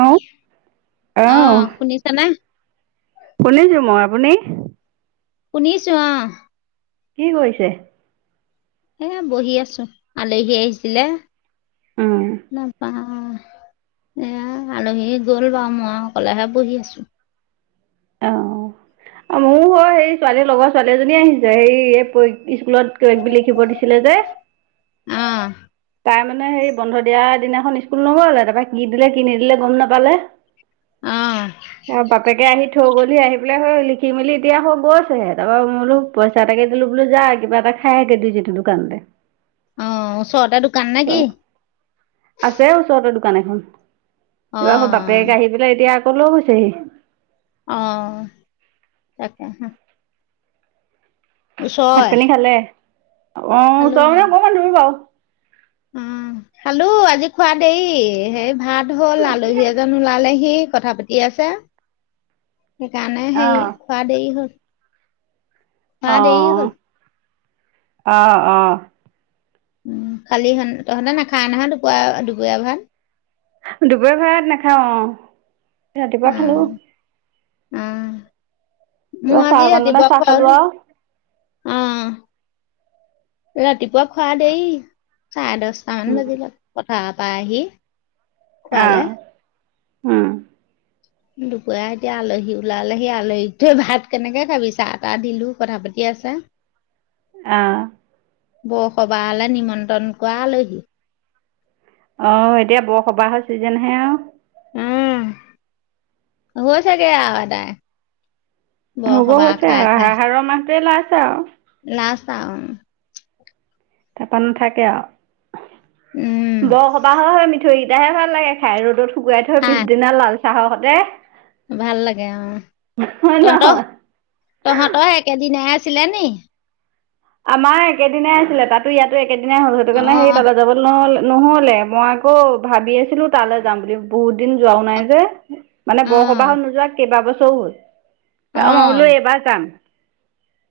Hello অ অহ শুনিছা নে শুনিছো মই আপুনি শুনিছো অ কি কৰিছে এ বহি আছো আলহী আহিছিলে উম নাপা এইয়া আলহী গ'ল বাৰু মই অকলেহে বহি আছোঁ অঁ আ মইও সেই ছোৱালী লগৰ ছোৱালী এজনী আহিছে সেই স্কুলত কিবা কিবি লিখিব দিছিলে যে [inaudible] আ তাই মানে হেৰি বন্ধ দিয়া দিনাখন স্কুল নগ'লে তাৰপৰা কি দিলে কি নিদিলে গম নাপালে আহ ইয়াৰ বাপেকে আহি থৈ গল। গধূলি আহিপেলাই সেই লিখি মেলি এতিয়া হৈ গৈছেহে তাৰ পৰা মই বোলো পইচা এটাকে দিলোঁ বোলো যা কিবা এটা হে গ ডিজিটোি দোকানতে অ ওচৰতে দোকান নে কি? আছে ওচৰতেৰ দোকান এখন অ কিবা আকৌ বাপেকে আহি প এতিয়া আকৌ লৈ গৈছেহি। অ তাকে হ ভাত ওচৰৰে পানী খালে অ খালো ওচৰ মানে অকণমান দূৰ বাৰু অ খালো আজি খোৱা দেৰি হেই ভাত হ'ল আলহী এজন ওলালেহি কথা পাতি আছে। সেইকাৰণে সে অ', খোৱা দেৰি হ'ল খোৱা অ দেৰি হ'ল আহ অ উ খালিহ তহঁতে নাখায় নহয় দুপাৰ দুপৰীয়া ভাত দুপৰীয়া ভাত নাখাও অ ৰাতিপুৱা অ খালোঁ। অ মই কিবা চাহ আজি অকণ বনাই ৰাতিপুৱা চাহ খুৱা খালোঁ হলেই। আৰু অ ৰাতিপুৱা খোৱা দেৰি চাৰে দহ ছামান উম, বাজিলত কথা পাই আহি [unintelligible] অ খোৱালে। উম দুপৰীয়া এতিয়া আলহী ওলালেহি সেই আলহী ক থৈ ভাত কেনেকে খাবি চাটা দিলো কথা পাতি আছে। অ বৰসবাহলে নিমন্ত্ৰণ কৰা আলহী অ এতিয়া বৰসবাহৰ ছিজনহে আৰু উম হৈছেগে আৰু এডাই হব হৈছে আহাৰৰ মাহতোৱে লাষ্ট আৰু লাচট আৰু তাৰপা নাথাকে উম, আৰু বৰ সবাহ হয় মিঠৈত সদাহে ভাল লাগে খাই ৰ'দত শুকুৱাই থৈ খাই পিছদিনা লাল চাহৰ সতে ভাল লাগে অ হয় তহঁতৰ নহয়? তহঁতৰ একেদিনাই আছিলে নি? আমাৰ একেদিনাই আছিলে তাতো ইয়াতো একেদিনাই হল সেইটো কাৰণে সেই অ' তলে যাব নহল নহলে মই আকৌ ভাবি আছিলো তালৈ যাম বুলি বহুত দিন যোৱাও নাই যে, মানে অ' বৰসবাহত নোযোৱা কেইবাবছৰো হ'ল ত মইবোলো অ' এবাৰ যাম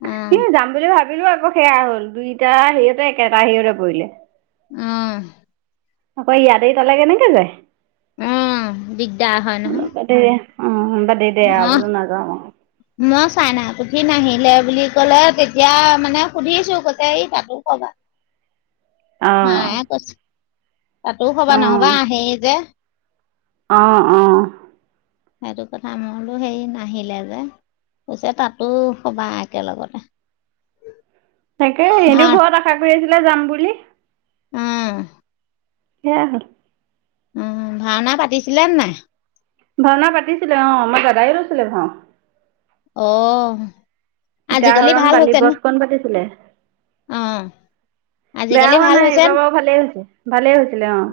অ' সি যাম বুলি ভাবিলো আকৌ সেয়া হল দুইটা সেহঁতে একেটা সেহতে পৰিলে উম আকৌ ইয়াতে তলে কেনেকে যায় অ দিগদাৰ হয় নহয় বাদে দে অ বাদে দে মই আবুলো নাযাওঁ। মই চাই ন পুঠি নাহিলে বুলি কলে তেতিয়া মানে সুধিছো গোতে এই তাতো কবাত অও মায়ে কৈছে তাতো হবা অঁ নহবা আহেই যে অঁ অঁ সেইটো কথা মোৰো সেই নাহিলে যে পিছে তাতো সবা একেলগতে। তাকে এনেও ভাল ঘৰত আশা কৰি আছিলে যাম বুলি উ সেয়া হ'ল। উম, ভাওনা পাতিছিলে নে নাই? ভাওনা পাতিছিলে অ' আমাৰ দাদাও লৈছিলে ভাও। অ'। আজিকালি সীতাহৰণ ভাল বালি হৈছে নে? বথখন পাতিছিলে। অ', বেয়া আজিকালি হোৱা ভাল নাই হৈছে ন? এইবাৰ বাৰু ভালেই হৈছে ভালেই হৈছিলে অ'।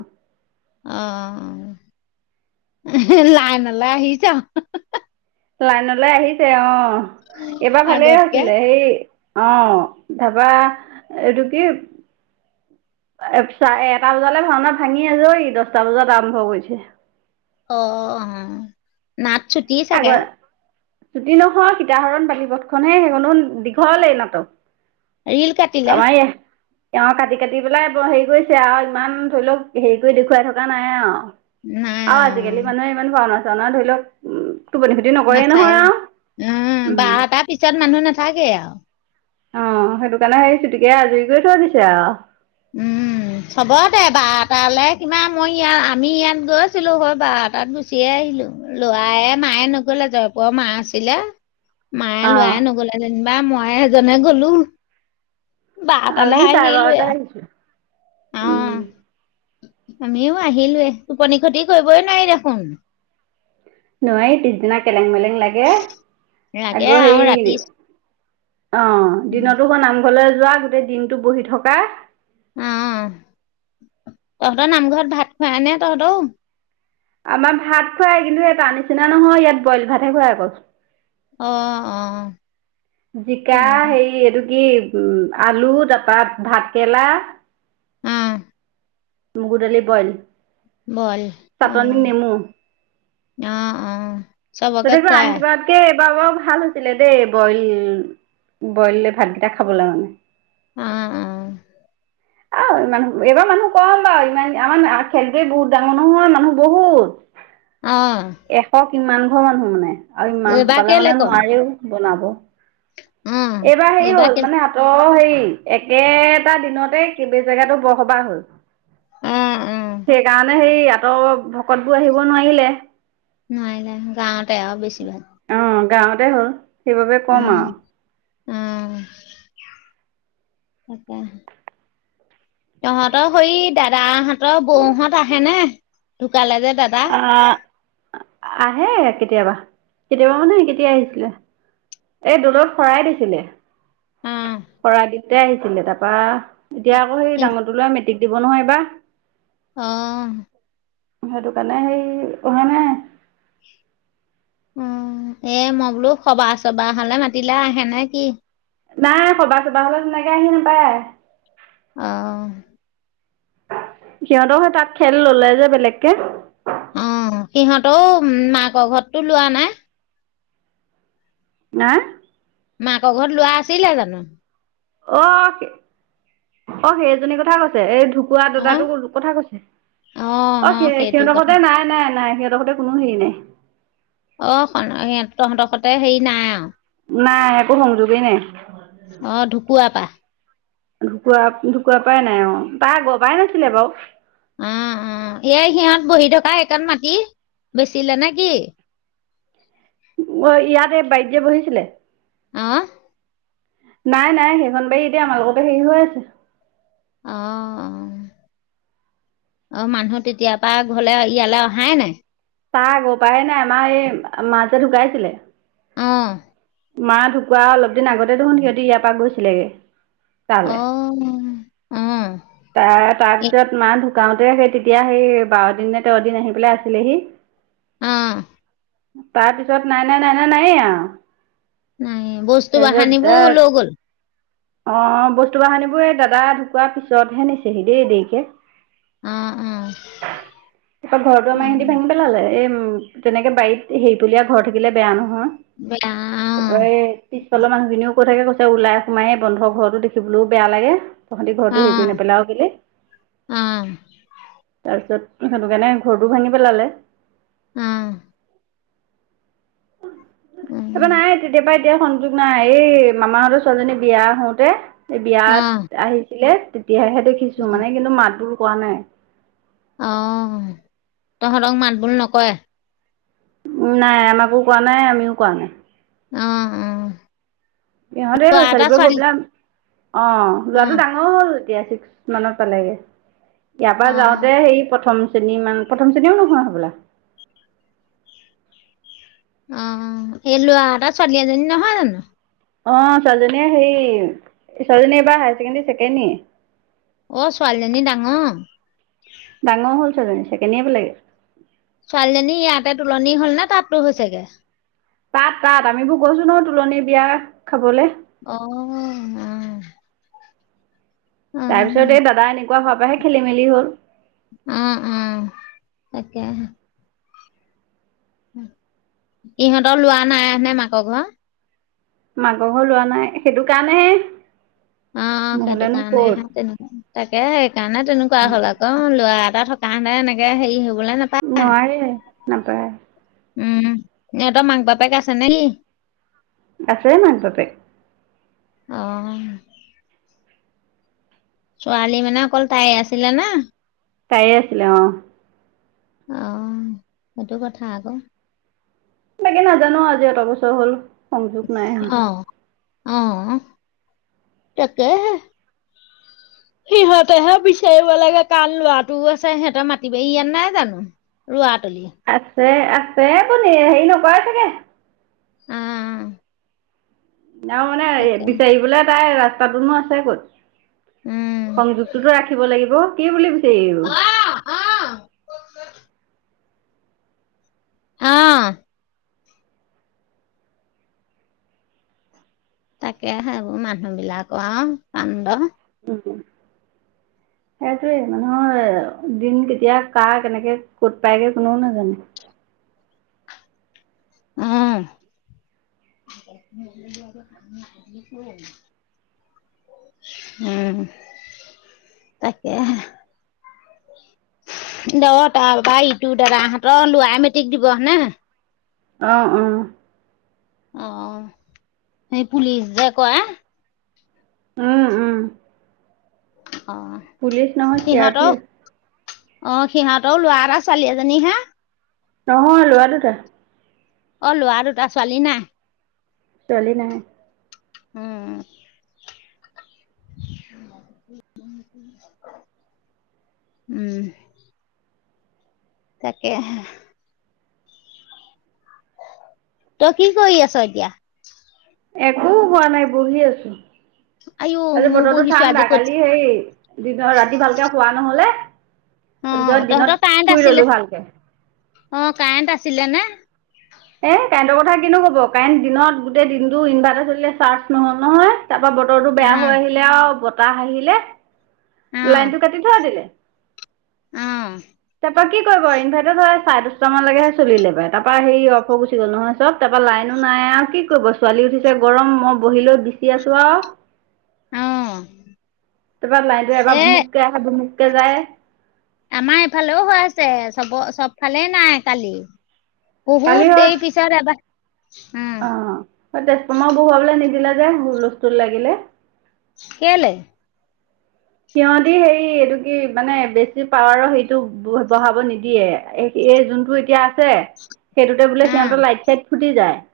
অ', লাইনলৈ আহিছে আৰু। লাইনলৈ আহিছে অ' এইবাৰ ভালেই আগতকে। হৈছিলে। হেৰি অ', তাৰপা এইটো কি এটা বজালৈ ভাওনাত ভাঙি আজৰি দহটা বজাত আৰম্ভ কৰিছে। অ', নাট ছুটি চাগে? চুটি নহয় সীতাহৰণ বালি বথখনহে সেইখনো দীঘলে নাটক। ৰিল কাটিলে আমাৰ এয়া তেওঁ কাটি কাটি পেলাই ব হেৰি কৰিছে আৰু ইমান ধৰি লওঁক হেৰি কৰি দেখুৱাই থকা নাই আৰু। নাই আৰু আজিকালি অ', মানুহে ইমান ভাওনা চাওনা ধৰি লওঁক উম টোপনি খতি নকৰেই নহয় নাচায় আৰু উম উম বাৰটাৰ পিছত মানুহ নাথাকে আৰু। অ', সেইটো কাৰণে সেই চুটিকে আজুৰি কৰি থৈ দিছে আৰু। উম। চবতে বাৰটালৈ কিমান মই ইয়াত আমি ইয়াত গৈছিলো হয় বাৰটাত গুচিয়ে আহিলো। ল'ৰা মায়ে নগ'লে জয়পুৰৰ মা আছিলে। মায়ে অ ল'ৰাই নগ'লে যেনিবা মইয়ে এজনে গ'লো। আমি বাৰটালে চাৰে আহিলোই বাৰটাত আৰু। আহিছো অ উম। আমিও আহিলোয়ে টোপনি ক্ষতি কৰিবই নোৱাৰি দেখোন। নোৱাৰি পিছদিনা কেলেং মেলেং লাগে। লাগে আকৌ আৰু ৰাতি হেৰি অ', উম, দিনতো হৌ নামঘৰলৈ যোৱা গোটেই দিনটো বহি থকা। অ', তহঁতৰ নামঘৰত ভাত খোৱাই নে তহঁতৰো? আমাৰ ভাত খোৱাই কিন্তু তাৰ নিচিনা নহয় ইয়াত বইল ভাতহে খুৱাই আকল। অ', অ'। অ জিকা হেৰি এইটো কি উম আলু তাৰপা ভাত কেৰেলা। অ মগু দালি বইল। বইল চাটনি নেমু অ' আহ অ'। চবকে [unintelligible] আন খুৱাই কিবাত কে এইবাৰ বাৰু ভাল হৈছিলে দেই বইল বইল ভাতকেইটা খাবলৈ মানে। অ', অ'। আৰু ইমান এবাৰ মানুহ কম বাৰু ইমান আমাৰ খেলটোৱে বহুত ডাঙৰ নহয় মানুহ বহুত। [inaudible] অ'। এশ কিমান ঘৰ মানুহ মানে আৰু ইমান এইবাৰ খোপালে কেলে মানে কম নোৱাৰেও বনাব। অ এইবাৰ হেৰি হ'ল মানে ত হেৰি একেটা দিনতে কেইবে জেগাতো বৰসবাহ হ'ল। অ অ সেইকাৰণে হেৰি আতৰৰ ভকতবোৰ আহিব নোৱাৰিলে। নোৱাৰিলে গাঁৱতে আৰু বেছি ভাগ। অ', গাঁৱতে হ'ল সেইবাবে কম আৰু। উম, তাকে। তহঁতৰ সই দাদাহঁতৰ বৌহঁত আহে নে? ঢুকালে যে দাদা। অ, আহে কেতিয়াবা কেতিয়াবা মানে কেতিয়াই আহিছিলে। এই দো'লত শৰাই দিছিলে। অ শৰাই দিওতে আহিছিলে তাপা এতিয়া অ আকৌ সেই ডাঙৰটো ল'ৰা মেট্ৰিক দিব নহয় এইবা। অ। সেইকাৰণে সেই অহা নাই। অ, এ মই বোলো সবাহ-চবাহ হলে মাতিলে আহে নে কি? নাই সবা-চবা হ'লে তেনেকে আহি নাপায়। অহ। সিহঁতও হেই তাক খেল ল'লে যে বেলেগকে। অ, সিহঁতও মাক ঘৰততো লোৱা নাই? না। মাক ঘৰত লোৱা আছিলে জানো? অহ অ সেইজনী কথা কৈছে এই ধু কোৱা হা? দাদাতো কথা কৈছে, অ সি সিহঁতৰ ঘতে নাই নাই নাই সিহঁতৰ সতে কোনো হেৰি নাই। অ, [unintelligible] তহঁতৰ সতে হেৰি নাই আও। নাই একো একো সংযোগেই নাই। অ ঢুকুৱা পা। ঢুকুৱা ঢুকুৱা পাই নাই অ' তা আগৰ পৰাই নাছিলে বাৰু। অ অ এয়া সিহঁত বহি থকা সেইকণ মাটি বেচিলে নে কি? [unintelligible] ইয়াত বাইতে যে বহিছিলে। অ। নাই নাই সেইখন বাৰী এতিয়া আমাৰ লগতে হেৰি হৈ আছে। অ', অ', [inaudible] অ, মানুহ তেতিয়া পা ঘৰলে ইয়ালে অহাই নাই। তা আগৰ পায় নাই আমাৰ এই মা যে ঢুকাইছিলে অ। মা ঢুকুৱা অলপ দিন আগতে দেখোন সিহঁতি ইয়াৰ পৰা গৈছিলেগে। অ তালৈ উম। তাৰ তাৰপিছত মা ঢুকাওতেই সেই তেতিয়া সেই বাৰ দিননে তেৰদিন আহি পেলাই আছিলেহি। উম। তাৰ পিছত নাই, নাই, নাই, নাই, নায়েই আও। নায়েই, বস্তু বাহনিবোৰ লৈ গ'ল? অ বস্তু বাহানী বোৰ এই দাদা ঢুকোৱা পিছতহে নিছেহি দেই দেৰিকে। অ', অ', তাৰপা ঘৰতো আমাৰ ইহতি অ', ভাঙি পে লালে এ উম, তেনেকে বাৰীত হেৰিতলিয়া ঘৰ থাকিলে বেয়া নহয়। অ, [unintelligible] এই পিছফালৰ মানুহখিনিও কৈ থাকে কৈছে ওলাই সোমাই এই বন্ধৰ ঘৰতো দেখিবলৈও বেয়া লাগে। তহঁতি ঘৰতো হেৰি কৰি অ', নেপেলাঅ কেলে অ', তাৰপিছত সেইটো কাৰণে ঘৰটো ভাঙি পেলালে। উম। উম। তাপা নাই, তেতিয়াৰ পৰা এতিয়া সংযোগ নাই, এই মামাহঁতৰ ছোৱালীজনী বিয়া হওঁতে এই অ', বিয়াত আহিছিলে, তেতিয়াহে দেখিছো, মানে কিন্তু মাতবোল কৰা নাই। অ', তহঁতক মাতবোল নকৰে? নাই আমাকো কৰা নাই, আমিও কৰা নাই। অ', অ। ইহঁতেই ল'ৰা এটা ছোৱালীবোৰে গৈ ছোৱালী পেলাই, অ', ল'ৰাটো ডাঙৰ। হ'ল এতিয়া ছিক্স মানত পালেগে, ইয়াৰ পৰা অ', যাওঁতে হেৰি প্ৰথম প্ৰথম শ্ৰেণীওঁ নহয় হ'বলা। অ', অ, এই ল'ৰা এটা ছোৱালী এজনী নহয় জানো। অ', ছোৱালীজনীয়ে হেৰি, ছোৱালীজনী এইবাৰ হায়াৰ ছেকেণ্ডৰী ছেকেণ্ড ইয়েৰ। অ', ছোৱালীজনী ডাঙৰ। ডাঙৰ হ'ল ছোৱালী, চেকেণ্ড ইয়েৰ পালেগে। ছোৱালীজনী ইয়াতেই তোলনি হ'ল নে তাততো হৈছেগে? তাত তাত, আমিবোৰ গৈছো নহয়, তোলনী বিয়া খাবলৈ। অ', উম। তাৰপিছত এই দাদা এনেকুৱা হোৱাৰ পৰাহে খেলি মেলি হ'ল। উম উম, তাকেহে। ইহঁতৰ ল'ৰা নাই হয়নে মাকৰ ঘৰত। মাকৰ ঘৰৰ ল'ৰা নাই, সেইটো কাৰণেহে। অ', অ' সেইটো নহ'লেনো ক'ত কাৰণেহে তেনেকা তাকেহে সেইকাৰণে তেনেকুৱা হ'ল আকৌ। অ', লৰা এটা থকা হেতেন এনেকে হেৰি হ'বলে নাপায়। নোৱাৰে নাপায়। উম, ইহঁতৰ মাক বাপেক আছে নেকি? আছে মাক বাপেক। অহ। ছোৱালী মানে অকল তায়েই আছিলে নে? তায়েই আছিলে অহ। অ', সেইটো কথা আকৌ। বাকি নাজানো আৰু আজি অত' বছৰ হ'ল। সংযোগ নাই অহ, অহ, তাকেহে। [inaudible] সিহঁতেহে বিচাৰিব লাগে, কাৰন লৰাটোও আছে, সিহঁতৰ মাতিবাৰি ইয়াত নাই জানো? ৰোৱা তলি। আছে, আছে আপুনি হেৰি নকৰে চাগে। উম। মানে বিচাৰিলে তাই ৰাস্তাটোনো আছে ক'ত? উম। সংযোগতোটো ৰাখিব লাগিব, কি বুলি বিছাৰি আহিব? অ', অ', অ তাকে সেইবোৰ মানুহ বিলাকৰ আৰু কাণ্ড উ সেইটোৱে মানুহৰ দিন কেতিয়া কেতিয়া কেনেকে কত পায়গে কোনেও নাজানে উম উম তাকে দ তাৰপৰা ইটো দাদা হঁতৰ লৰাই মেট্ৰিক দিব হয় নে নহয় অ', অ'। অ', অ', সেই পুলিচ যে কৰে। উম-উম। [unintelligible] অঁ! [unintelligible] পুলিচ নহয় চি আৰ সিহঁত‌ও পি এফ অঁ! সিহঁতৰো ল'ৰা এটা ছোৱালী এজনীহে। [inaudible] নহয় ল'ৰা দুটা। [unintelligible] অ! ল'ৰা দুটা। ছোৱালী নাই? [unintelligible] ছোৱালী নাই। [inaudible] উম-উম [inaudible] [unintelligible] উম। তাকেহে [inaudible] তই কি কৰি আছ এতিয়া? [unintelligible] একো হোৱা নাই বহি আছো। আইও আজি ময়ো বতৰটো বহিছো ঠাণ্ডা আজি ক'ত কালি হেই [unintelligible] দিনৰ ৰাতি ভালকে শুৱা নহলে অ', তাৰপিছত তহঁতৰ দিনত শুই ললোঁ ভালকে। [unintelligible] অঁ! কাৰেণ্ট আছিলে নে? [unintelligible] এ কাৰেণ্টৰ কথা কিনো কব কাৰেণ্ট দিনত গোটেই দিনটো ইভাৰ্টাৰ চলিলে চাৰ্জ নহল নহয় তাৰপৰা ব [unintelligible] বতৰটো বেয়া অ', হৈ আহিলে আৰু বতাহ আহিলে লাইনটো কাটি থৈ দিলে। [inaudible] উম! [unintelligible] তাৰ পৰা কি কৰিব ইনভাৰ্টাৰ [unintelligible] হয় চাৰে দহটামান লেকেহে চলিলে বা তাৰপৰা হে [unintelligible] [inaudible] গুচি গ'ল নহয় চব তাৰপৰা লাইনো নাই আৰু কি কৰিব ছোৱালী উঠিছে গৰম মই বহি লৈ বিচি আছোঁ আৰু [unintelligible] উম! [unintelligible] তাৰপৰা লাইনটো এবাৰ ভুমুকে আহে ভুমুকে যায়। [inaudible] আমাৰ এইফালেও হৈ আছে চব চবফালে নাই কালি। [unintelligible] কালি বহুত হয় দেৰি পিছত এবাৰ উম [unintelligible] অঁ! তেজপুৰমাও বহুৱাবলে নিদিলে যে হূলস্থুল লাগিলে। [unintelligible] কেলে? [inaudible] সিহঁতি হেৰি এইটো কি মানে বেছি পাৱাৰৰ সেইটো বঢ়াব নিদিয়ে। [unintelligible] এই যোনটো এতিয়া আছে সেইটোতে বোলে সিহঁতেৰ লাইট-চাইট ফুটি যায়। [unintelligible]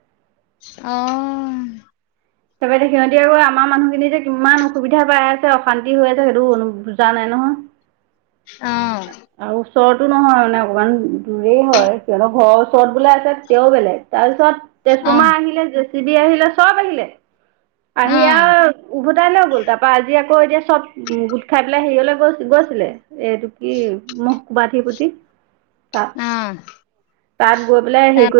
অঁ! [inaudible] তাৰপৰা সিহঁতি আকৌ আমাৰ মানুহখিনি যে কিমান অসুবিধা পাই আছে, অশান্তি হৈ আছে সেইটো বুজা নাই নহয়। [inaudible] [unintelligible] অঁ! [inaudible] আৰু ওচৰতো নহয় মানে অকমান দূৰে হয় কিয়নো ঘৰৰ ওচৰত বোলে আছে তেতিয়াও বেলেগ। [unintelligible] তাৰপিছত তেজপমা অ', আহিলে, জে চে বি আহিলে, চব আহিলে [inaudible] আহি অ', আৰু উভতাই লৈ গ'ল তাৰ পৰা আজি [inaudible] আকৌ এতিয়া চব গোট খাই পেলাই হেৰিলৈ গৈ গৈছিলে। [unintelligible] এইটো কি মোক বাঠি প্ৰতিতি [inaudible] উম! [unintelligible] তাত গৈ পেলাই হেৰি কৰি [unintelligible]